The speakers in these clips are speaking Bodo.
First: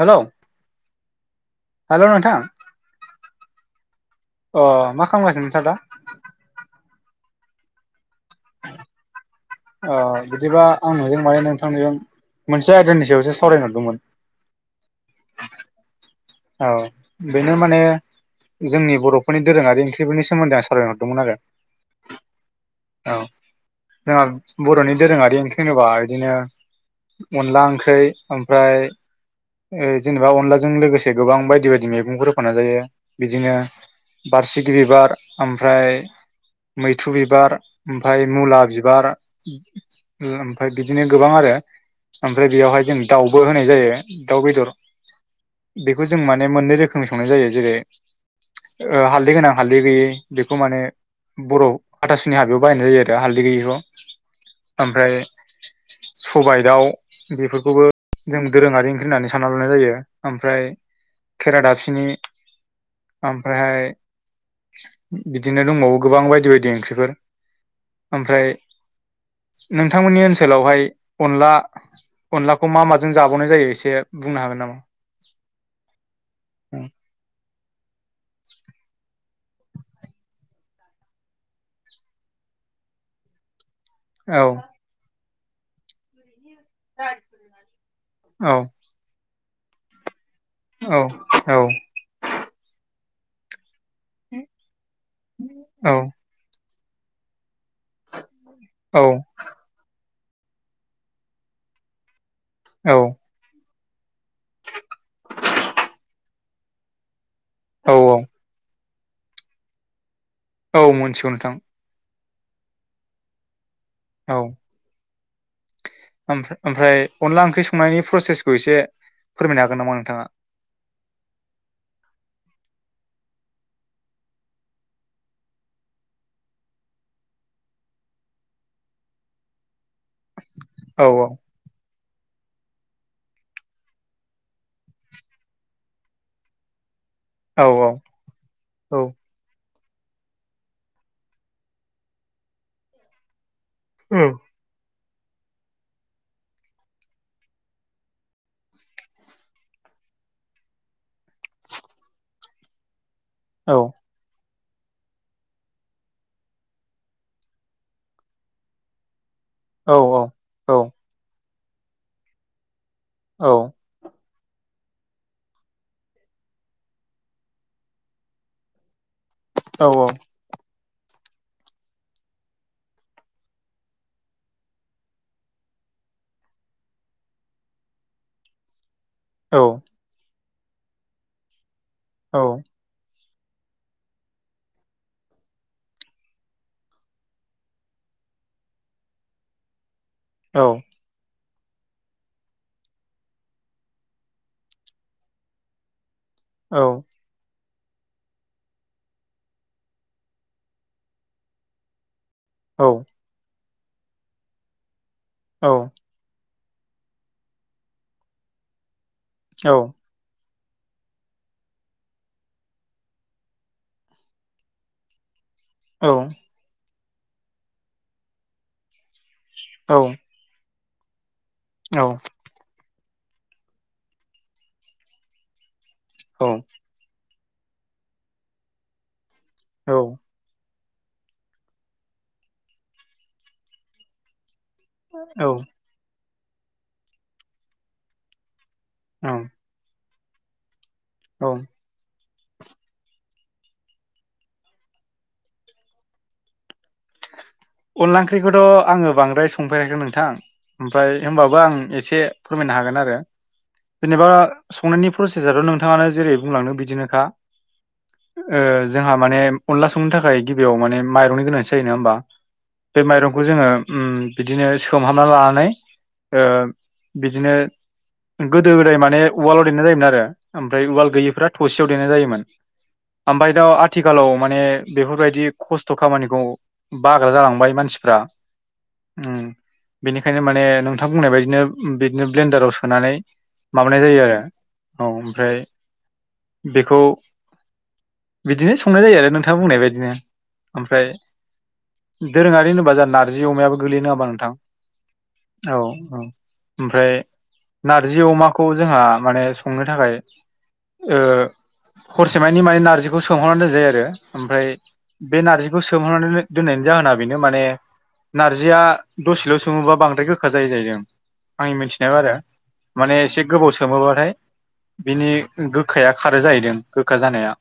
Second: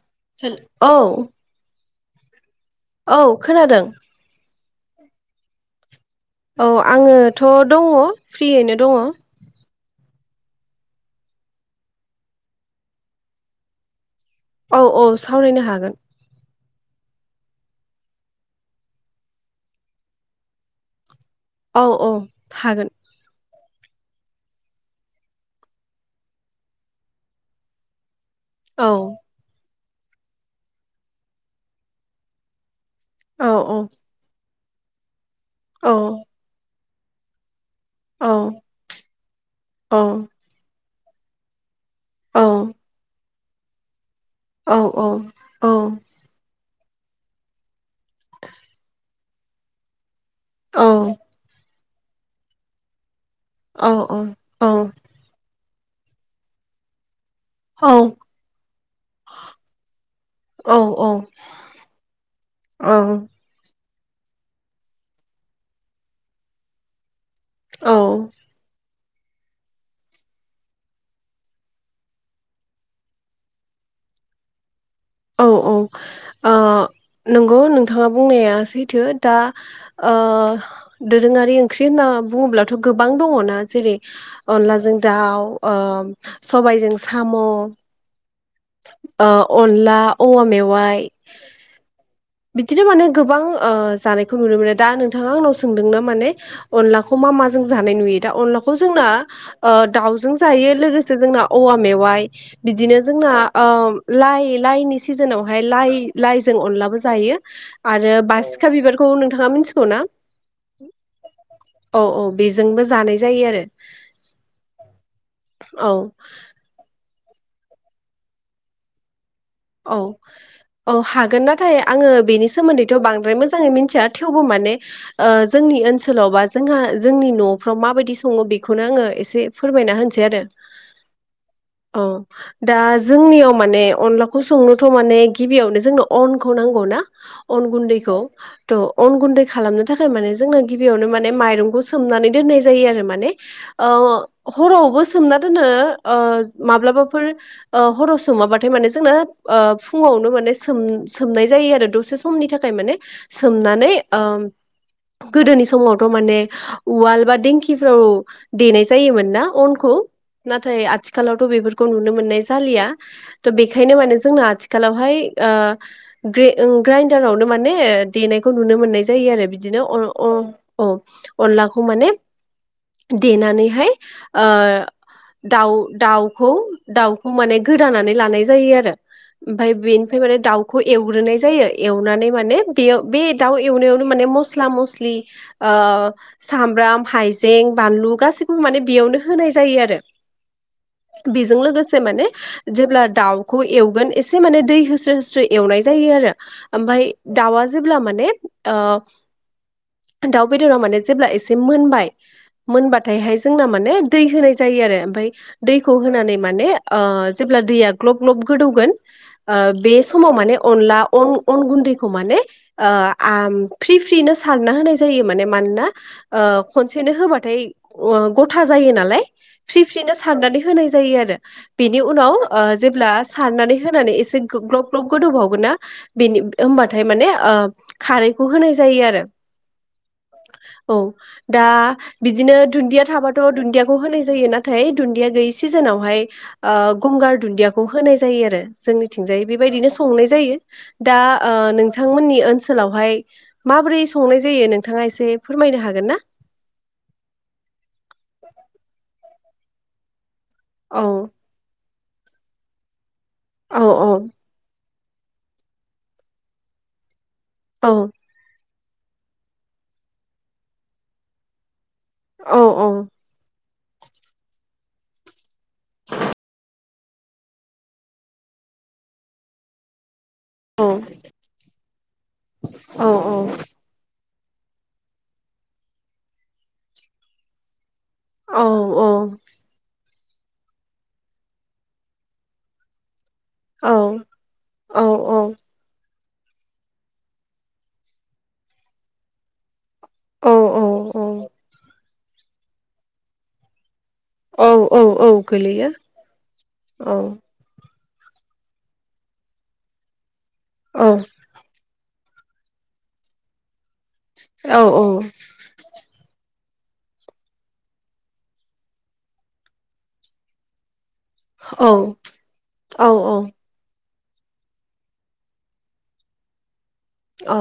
हेलौ हेल औ हेलौ नोंथां औ खोनादों। अ मा खालामगासिनो नोंथाङा दा? औ आङोथ' दङ फ्रियैनो दङ। ओ बिदिबा आं नोंजों माने नोंथांजों मोनसे आयदानि सायावसो सावरायहरदोंमोन। औ औ सावरायनो हागोन। औ बेनो माने जोंनि बर'फोरनि दोरोङारि ओंख्रिफोरनि सोमोन्दै आं सावरायनो हरदोंमोन आरो। औ औ हागोन। औ जोंहा बर'नि दोरोङारि ओंख्रि होनोबा बिदिनो अनला ओंख्रै ओमफ्राय औ जेनेबा अनलाजों लोगोसे गोबां बायदि बायदि मैगंफोर होफानाय जायो। औ बिदिनो औ बारसिगि बिबार औ ओमफ्राय मैथ्रु बिबार ओमफाय औ मुला बिबार औ ओमफ्राय बिदिनो गोबां आरो। औ ओमफ्राय बेयावहाय जों दाउबो होनाय जायो दाउ बेदर औ बेखौ जों माने मोननै रोखोम सों संनाय जायो। जेरै ओ हालदै गोनां हालदै गैयै बेखौ माने बर' हाथासुनि हाबायाव बायनाय जायो आरो हालदै गैयैखौ औ औ ओमफ्राय सबाय, दाउ बेफोरखौबो जों दोरोङारि ओंख्रि होननानै सानना लानाय जायो ओमफ्राय खेरा दाफिनि ओमफ्रायहाय बिदिनो दंबावो गोबां बायदि बायदि ओंख्रिफोर ओमफ्राय नोंथांमोननि ओनसोलावहाय अनला अनलाखौ मा माजों जाबावनाय जायो एसे बुंनो हागोन नामा? औ औ ओ नों नंगौ नोंथाङा बुंनाया सैथो दा ओ दोरोङारि ओंख्रि होनना बुङो ब्लाथ' गोबां दङना जेरै औ अनलाजों दाउ ओ सबायजों साम' औ ओ अनला औवा मेवाइ औ औ बिदिनो माने गोबां जानायखौ नुनो मोनो। दा नोंथाङा आंनाव सोंदों औ ना माने अलाखौ मा मा जों जानाय नुयो दा अनलाखौ जोंना दाउजों जायो। लोगोसे जोंना औवा मेवाइ औ बिदिनो औ जोंना ओ लाइ लाइनि सिजोनावहाय लाइ लाइजों अनलाबो जायो औ आरो बासिखा बिबार खौ नोंथाङा मिथिगौ ना? औ मोनथिगौ नोंथां। औ औ बेजोंबो जानाय जायो आरो औ औ ओमफ्राय अनला ओं ख्रि संनायनि प्रसेसखौ एसे फोरमायनो हागोन नामा औ नोंथाङा औ हागोन नाथाय आङो बेनि सोमोन्दैथ' बांद्राय मोजाङै मिथिया थेवबो माने जोंनि ओ ओनसोलाव बा जोंहा जोंनि न' फ्राव माबादि सङो बेखौनो आङो एसे फोरमायना हो होनोसै आरो औ औ दा जोंनियाव माने अन लाखौ संनोथ' माने गिबियावनो जोंनो अनखौ नांगौ ना औ अन गुन्दैखौ थ' औ अन गुन्दै खालामनो थाखाय माने जोंना गिबियावनो माने माइरंखौ सोमनानै दोननाय जायो आरो माने अ हरावबो सोमना दोनो ओ माब्लाबाफोर ओ हराव‌ सोमाबाथाय माने जोंनो ओ फुङावनो माने सो सोमनाय जायो आरो दसे समनि थाखाय माने औ सोमनानै ओ गोदोनि समावथ' माने उवाल बा दिंखिफ्राव देनाय जायोमोन ना औ अनखौ औ नाथाय आथिखालावथ' बेफोरखौ नुनो मोननाय जालिया त' बेखायनो माने जोंना आथिखालावहाय ओ ग्रे ग्राइडारावनो माने देनायखौ नुनो मोननाय जा जायो आरो बिदिनो औ औ अनलाखौ माने देनानैहाय ओ दाउ दाउखौ दाउखौ माने गोदानानै लानाय जायो आरो ओमफ्राय बेनिफ्राय माने दाउखौ एवग्रोनाय जायो एवनानै माने बेयाव बे दाउ एवनो एवनो माने मस्ला मस्लि सामब्राम हाइजें बानलु गासै गासैखौबो माने बेयावनो होनाय जायो आरो औ बेजों लोगोसे माने जेब्ला दाउखौ एवगोन एसे दै होस्रो होस्रो एवनाय जायो आरो दाउ जेब्ला माने दाउ बेदराव माने जेब्ला एसे मोनबाय औ मोनबाथाय हाय जोंना माने दै होनाय जायो आरो ओमफ्राय औ औ दैखौ होनानै माने जेब्ला दैया ग्लब ग्लब गोदौगोन बे समाव माने अनला अन गुन्दैखौ माने फ्रि फ्रिनो सारना होनाय जायो माने मानोना खनसेनो होबाथाय गथा जायो नालाय फ्रि फ्रिनो सारनानै होनाय जायो आरो बेनि उनाव जेब्ला सारनानै होनानै एसे ग्लब ग्लब गोदौबावगोन ना बेनि होनबाथाय माने खारैखौ होनाय जायो आरो औ औ दा बिदिनो दुन्दिया थाबाथ' दुन्दियाखौ होनाय जायो ना नाथाय दुन्दिया गैयि सिजोनावहाय गंगार दुन्दियाखौ होनाय जायो आरो जोंनिथिंजाय बेबायदिनो संनाय जायो दा औ नोंथांमोननि ओनसोलावहाय माबोरै संनाय जायो नोंथाङा एसे फोरमायनो हागोन ना [inaudible] अनला ओंख्रिखौथ' आङो बांद्राय संफेराखै नोंथां औ ओमफ्राय होमबाबो आं एसे फोरमायनो हागोन आरो औ औ जेनेबा संनायनि प्रसेसा थ' नोंथाङानो जेरै बुंलांनो बिदिनोखा औ जोंहा माने अनला संनो थाखाय गिबियाव माने माइरंनि गोनांथि जायो नङा होमबा औ बे माइरंखौ जोङो बिदिनो सोमहाबना लानानै बिदिनो। गोदो गोदाय माने उवालाव देनाय जायोमोन आरो ओमफ्राय उवाल गैयिफ थबसियाव देनाय जायोमोन औ औ ओमफ्राय दा आथिखालाव माने बेफोरबायदि खस्थ' खामानिखौ बाग्रा जालांबाय मानसि फ्रा औ औ बेनिखायनो माने नोंथां बुंनाय बायदिनो बिदिनो ब्लेन्डाराव सोनानै औ माबानाय जायो आरो औ ओमफ्राय बेखौ बिदिनो संनाय जायो आरो नोंथाङा बुंनाय बायदि बिदिनो औ ओमफ्राय दोरोङारि होनोबा जों नारजि अमायाबो गोलै नडा होनबा ओ नोंथां औ औ औ औ गोलैयो औ ओमफ्राय औ नारजि अमाखौ जोंहा माने संनो थाखाय औ हरसेमानि माने नारजिखौ सोमहरनानै दोनजायो आरो ओमफ्राय औ बे नारजिखौ सोमहरनानै दोननायनि जाहोना बेनो माने नार्जिया दसेल' सोङोबा बांद्राय गोखा जायो जाहै आंनि मिथिनायाव आरो औ माने एसे गोबाव सोमोबाथाय बिनि गोखाया खारै जाहैदों गोखा जानाया औ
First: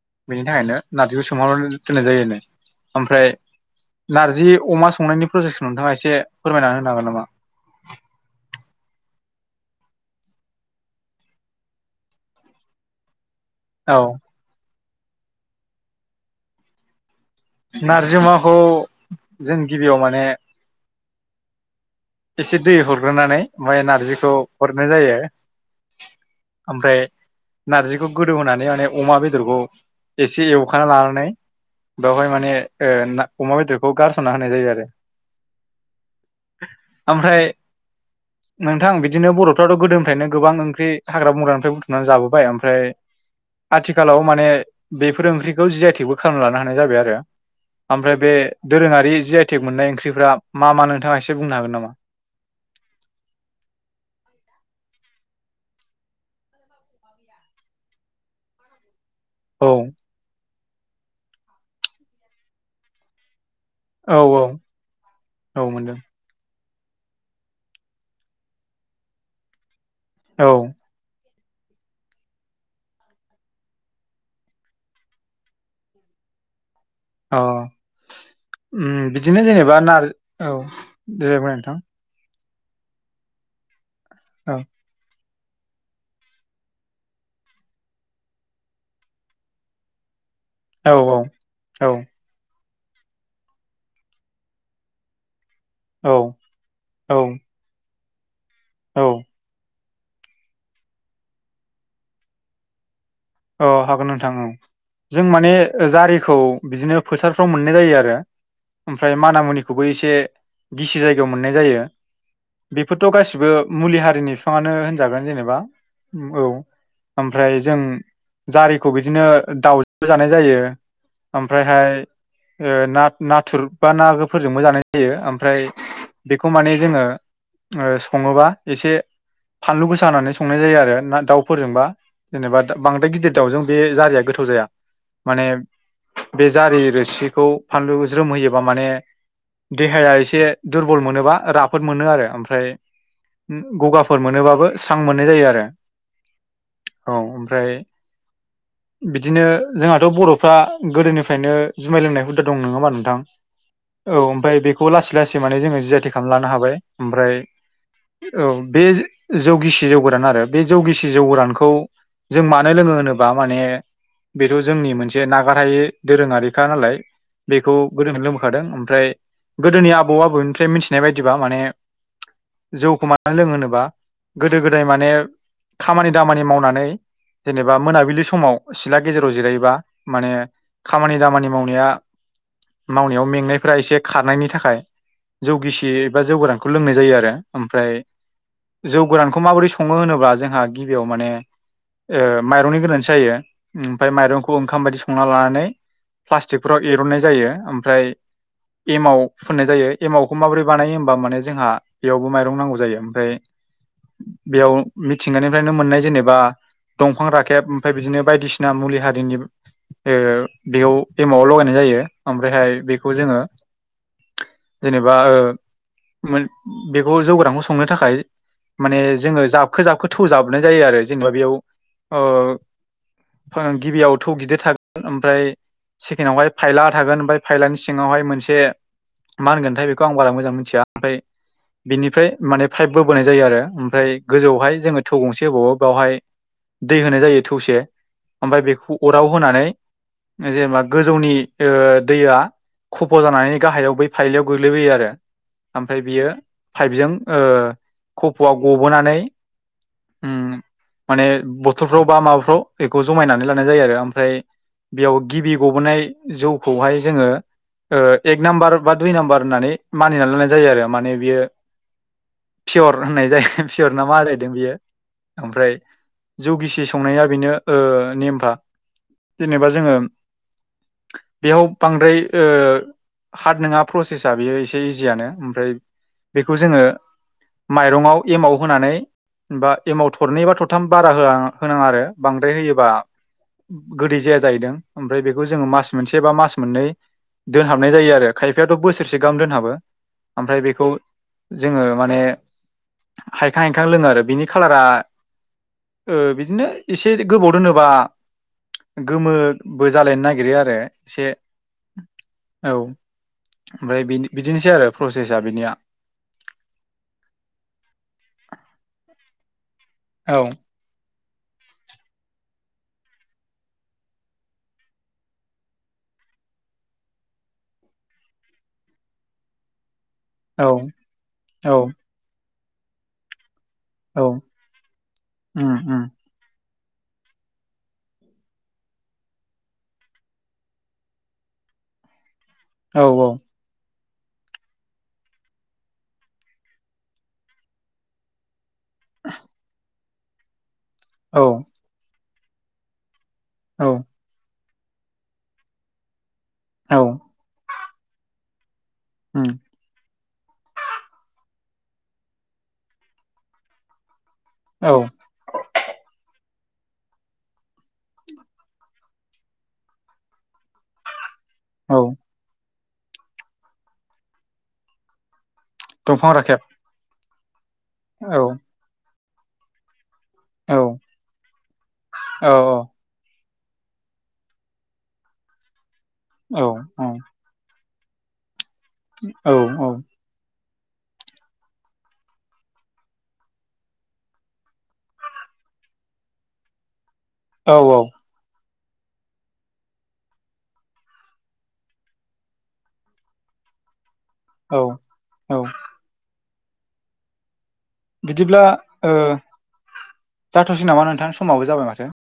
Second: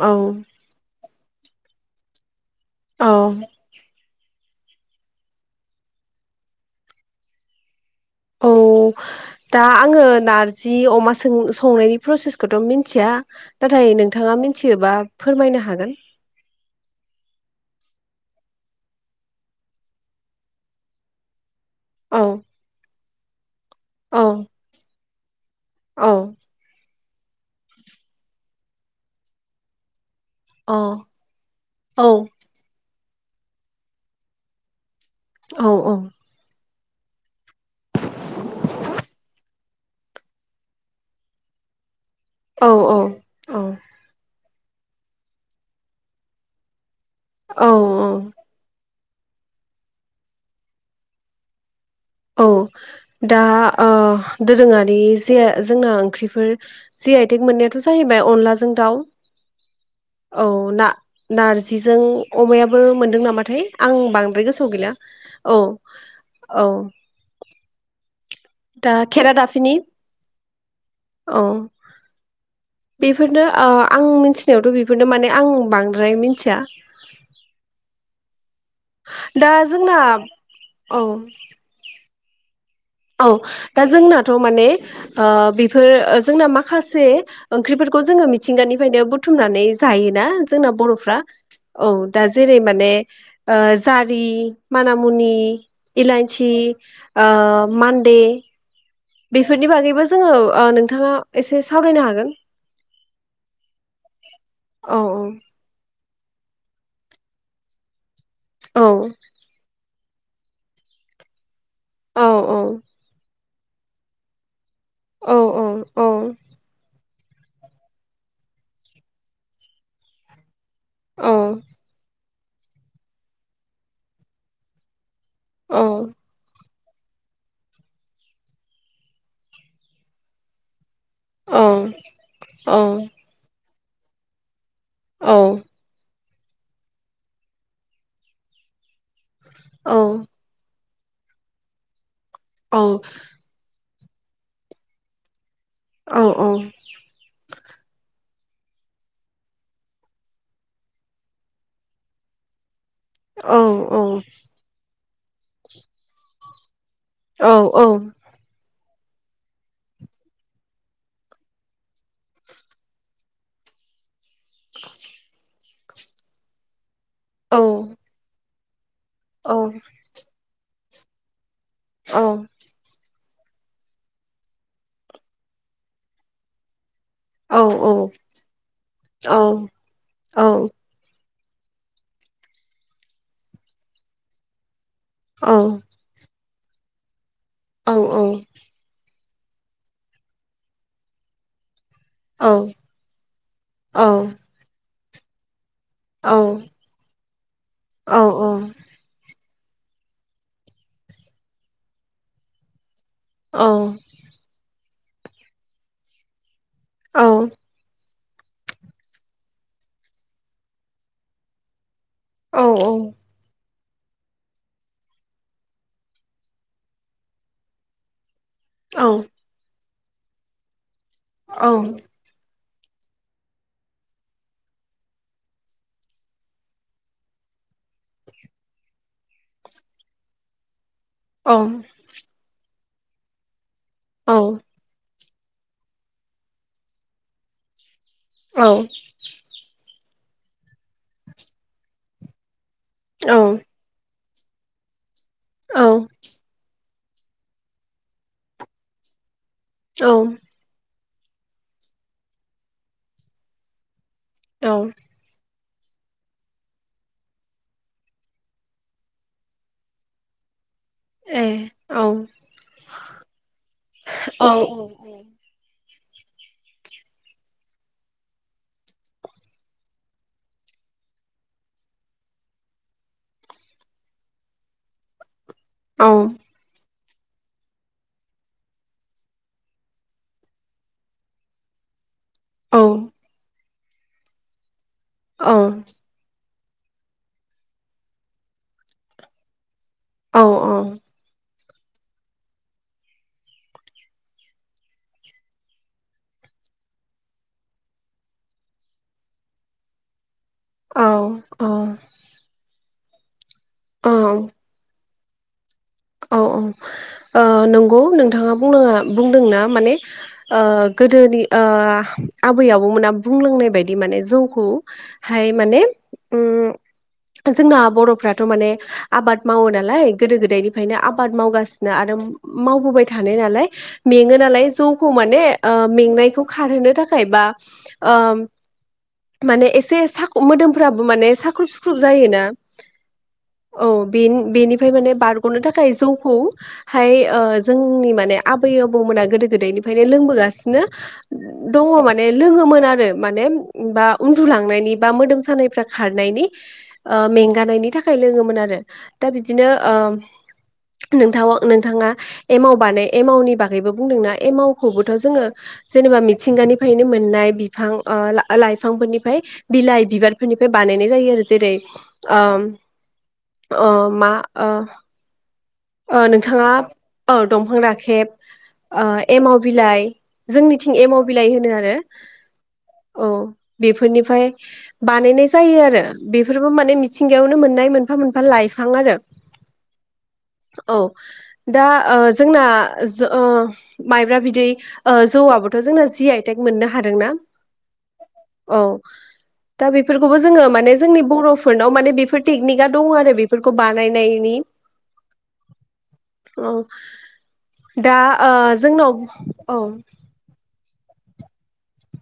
औ बिनि थाखायनो नार्जिखौ सोंहाबनानै दोननाय जायो औ ओमफ्राय नारजि अमा संनायनि प्रजेक्टखौ नोंथाङा एसे फोरमायनानै होनो हागोन नामा? औ दा आङो नारजि अमा संनायनि प्रसेसखौथ' मिथिया नाथाय औ नोंथाङा मिथियोबा फोरमायनो हागोन। नारजि अमाखौ जों गिबियाव माने औ एसे दै हरग्रोनानै ओमफ्राय औ नारजिखौ हरनाय जायो। औ ओमफ्राय नारजिखौ गोदौ होनानै माने अमा बेदरखौ एसे औ एवखाना लानानै औ बेवहाय माने न अमा बेदरखौ गारस'ना होनाय जायो आरो औ औ [inaudible] ओमफ्राय नोंथां बिदिनो बर'फ्राथ' गोदोनिफ्रायनो गोबां ओंख्रि हाग्रा बंग्रानिफ्राय बुथुमनानै जाबोबाय औ ओमफ्राय औ आथिखालाव माने बेफोर ओंख्रिखौ जि आइ थेकबो खालामना लानो हानाय जाबाय आरो। औ ओमफ्राय बे दोरोङारि जि आइ टेक मोननाय ओंख्रिफ्रा मा मा नोंथाङा एसे बुंनो हागोन नामा? औ दा दोरोङारि जे जोंना ओंख्रिफोर जे आइटेक मोननायाथ' जाहैबाय अनलाजों दाउ औ औ ना-नारजिजों अमायाबो मोनदों नामाथाय आं औ औ बांद्राय गोसोआव गैला औ औ दा खेला दाफिनि औ औ बेफोरनो आं मिथिनायावथ' बेफोरनो माने आं बांद्राय मिथिया अ उम बिदिनो दा जेनेबा जोंना नारज औ जिरायबाय नोंथां। औ दा जोंनाथ' औ माने बेफोर जोंना माखासे ओंख्रिफोरखौ जोङो मिथिंगानिफ्रायनो बुथुमनानै जायोना। जोंना औ बर'फ्रा औ दा जेरै माने जारि माना मुनि औ इलाइचि औ मान्दे औ बेफोरनि बागैबो जोङो नोंथाङा एसे सावरायनो हागोन। औ हागोन नोंथां औ औ जों माने जारि खौ बिदिनो फोथारफ्राव मोननाय जायो औ आरो। गिसि जायगायाव मोननाय जायो औ औ बेफोरथ' गासिबो मुलि हारिनि बिफाङानो होजागोन औ जेनेबा औ आमफ्राय जों जारिखौ बिदिनो दाउजों जानाय जायो ओमफ्रायहाय नाथुर बा नाफोरजोंबो जानाय जायो ओमफ्राय औ औ बेखौ माने जोङो सङोबा एसे फानलु गोसा होनानानै संनाय जायो आरो दाउफोरजोंबा औ जेनेबा औ बांद्राय गिदिर दाउजों बे जारिया गोथाव जाया। माने बे जारि रोसिखौ फानलु ज्रोमहोयोबा माने देहाया एसे दुरबल मोनोबा राफोद मोनो आरो ओमफ्राय गगा फोर मोनोबाबो स्रां मोननाय जायो आरो। औ औ औ [inaudible] बिदिनो जोंहाथ' बर'फ्रा गोदोनिफ्रायनो जुमाय लोंनाय हुदा दं नङा होमबा नों थां औ ओमफ्राय बेखौ लासै लासै माने जोङो जियथि खालाम लानो हाबाय औ ओमफ्राय औ बे जौगिसि जौगोरान आरो बे जौगिसि जौ गोरानखौ जों मानो लोङो होनोबा माने बेथ' जोंनि मोनसे नागारहायै दोरोङारिखा नालाय बेखौ गोदोखौ लोंबोखादों ओमफ्राय गोदोनि आबौ आबौनिफ्राय मिथिनाय बायदिबा माने जौखौ मानो लोंङो होनोबा गोदो गोदाय माने खामानि दामानि मावनानै जेनेबा मोनाबिलि समाव सिथला गेजेराव जिरायोबा माने खामानि दामानि मावनाया मावनायाव मेंनायफोरा एसे खारनायनि थाखाय जौगिसि एबा जौ गोरानखौ लोंनाय जायो आरो ओमफ्राय जौ गोरानखौ माबोरै सङो होनोब्ला जोंहा गिबियाव माने माइरंनि गोनांथि जायो ओमफ्राय माइरंखौ ओंखाम बायदि संना लानानै प्लास्टिकफोराव एरननाय जायो ओमफ्राय एमाव फुननाय जायो एमावखौ माबोरै बानायो होमबा माने जोंहा बेयावबो माइरं नांगौ जायो। ओमफ्राय बेयाव मिथिंगानिफ्रायनो मोननाय जेनेबा दंफां राखेब ओमफ्राय बिदिनो बायदिसिना मुलि हारिनि बेयाव एमावआव लगायनाय जायो। ओमफ्रायहाय बेखौ जोङो जेनेबा बेखौ जौ गोरानखौ संनो थाखाय माने जोङो जाबखो जाबखो थौ जाबनाय जायो आरो जेनेबा बेयाव गिबियाव थौ गिदिर थागोन ओमफ्राय सेकेणडआवहाय फायला थागोन ओमफ्राय फायलानि सिङावहाय मोनसे मा होनगोनथाय बेखौ आं बारा मोजां मिथिया ओमफ्राय बिनिफ्राय माने पाइप बबोनाय जायो आरो ओमफ्राय गोजौआवहाय जोङो थौ गंसे होबावो बेवहाय दै होनाय जायो थौसे ओमफ्राय बेखौ अराव होनानै जेनेबा गोजौनि दैआ खफ' जानानैनि गाहायाव बै फाइलियाव गोग्लैबोयो आरो ओमफ्राय बियो पाइपजों कफ'आव गबोनानै औ उम माने बथलफ्राव बा माबाफ्राव बेखौ जमायनानै लानाय जायो आरो ओमफ्राय बेयाव गिबि गबोननाय जौखौहाय जोङो एक नाम्बार बा दुइ नाम्बार होननानै मानिनानै लानाय जायो आरो माने बियो पियर होननाय जायै पियर ना मा जाहैदों बेयो ओमफ्राय जौ गिसि संनाया बेनो नेमफ्रा जेनेबा जोङो बेयाव बांद्राय हार्ड नङा प्रसेसा बेयो एसे इजियानो ओमफ्राय बेखौ जोङो माइरंआव एमाव होनानै बा एमाव थरनै बा थरथाम बारा होनाङा आरो बांद्राय होयोबा गोदै जाया जाहैदों ओमफ्राय बेखौ जोङो मास मोनसे बा मास मोननै दोनहाबनाय जायो आरो खायफायाथ' बोसोरसे गाहाम दोनहाबो ओमफ्राय बेखौ जोङो माने हायखां हायखां लोङो आरो बिनि खालारा बिदिनो एसे गोबाव दोनोबा गोमोबो जालायनो ना गिरो आरो एसे औ ओमफ्राय औ बिदिनोसै आरो प्रसेस बिनिया औ औ नंगौ नोंथाङा बुंनाङा बुंदोंना माने औ ओ गोदोनि ओ आबै आबौमोना बुंलांनाय बायदि माने जौखौहाय माने जोंना बर'फ्राथ' माने आबाद मावो नालाय गोदो औ गोदायनिफ्रायनो आबाद औ मावगासिनो आरो मावबोबाय थानाय नालाय औ मेङो नालाय जौखौ माने उम उम मेंनायखौ खारहोनो थाखाय बा माने एसे सा मोदोमफ्राबो माने साख्रुब सुख्रुब जायोना औ औ औ बेनिफ्राय माने बारग'नो थाखाय जौखौहाय जोंनि माने आ बैयो आबौमोना गोदो गोदायनिफ्रायनो लोंबोगासिनो औ दङ माने लोङोमोन आरो माने औ बा उन्दुलांनायनि बा मोदोम सानायफ्रा खारनायनि औ ओ मेंगानायनि थाखाय लोङोमोन आरो दा उम बिदिनो नोंथां नोंथाङा एमाव बानाय एम मावनि बागैबो बुंदोंना औ मावखौबोथ' जोङो जेनेबा मिथिंगानिफ्रायनो मोननाय बिफां लाइफांफोरनिफ्राय बिलाइ बिबारफोरनिफ्राय बानायनाय जायो आरो जेरै औ ओम ओ ओ मा ओ दंफां राखेब नोंथाङा औ दंफां दाखेब औ एमाव बिलाइ औ जोंनिथिं एमाव बिलाइ होनो आरो औ औ बेफोरनिफ्राय बानायनाय जायो आरो औ बेफोरबो माने मिथिंगायावनो मोननाय मोन मोनफा लाइफ। औ औ। औ दा ओ जोंना ओ माइब्रा बिदै ओ जौवा। थ जोंना जि आइटेक मोननो हादोंना औ औ औ। दा बेफोरखौबो जोङो माने जोंनि बर'फोरनाव माने बेफोर टेकनिकआ दङ आरो बेफोरखौ बानायनाय। नायनि। औ औ। औ ओ दा बिदिब्ला ओ जोंनाव औ। जाथ'सै नामा नोंथां समाबो जाबाय माथो।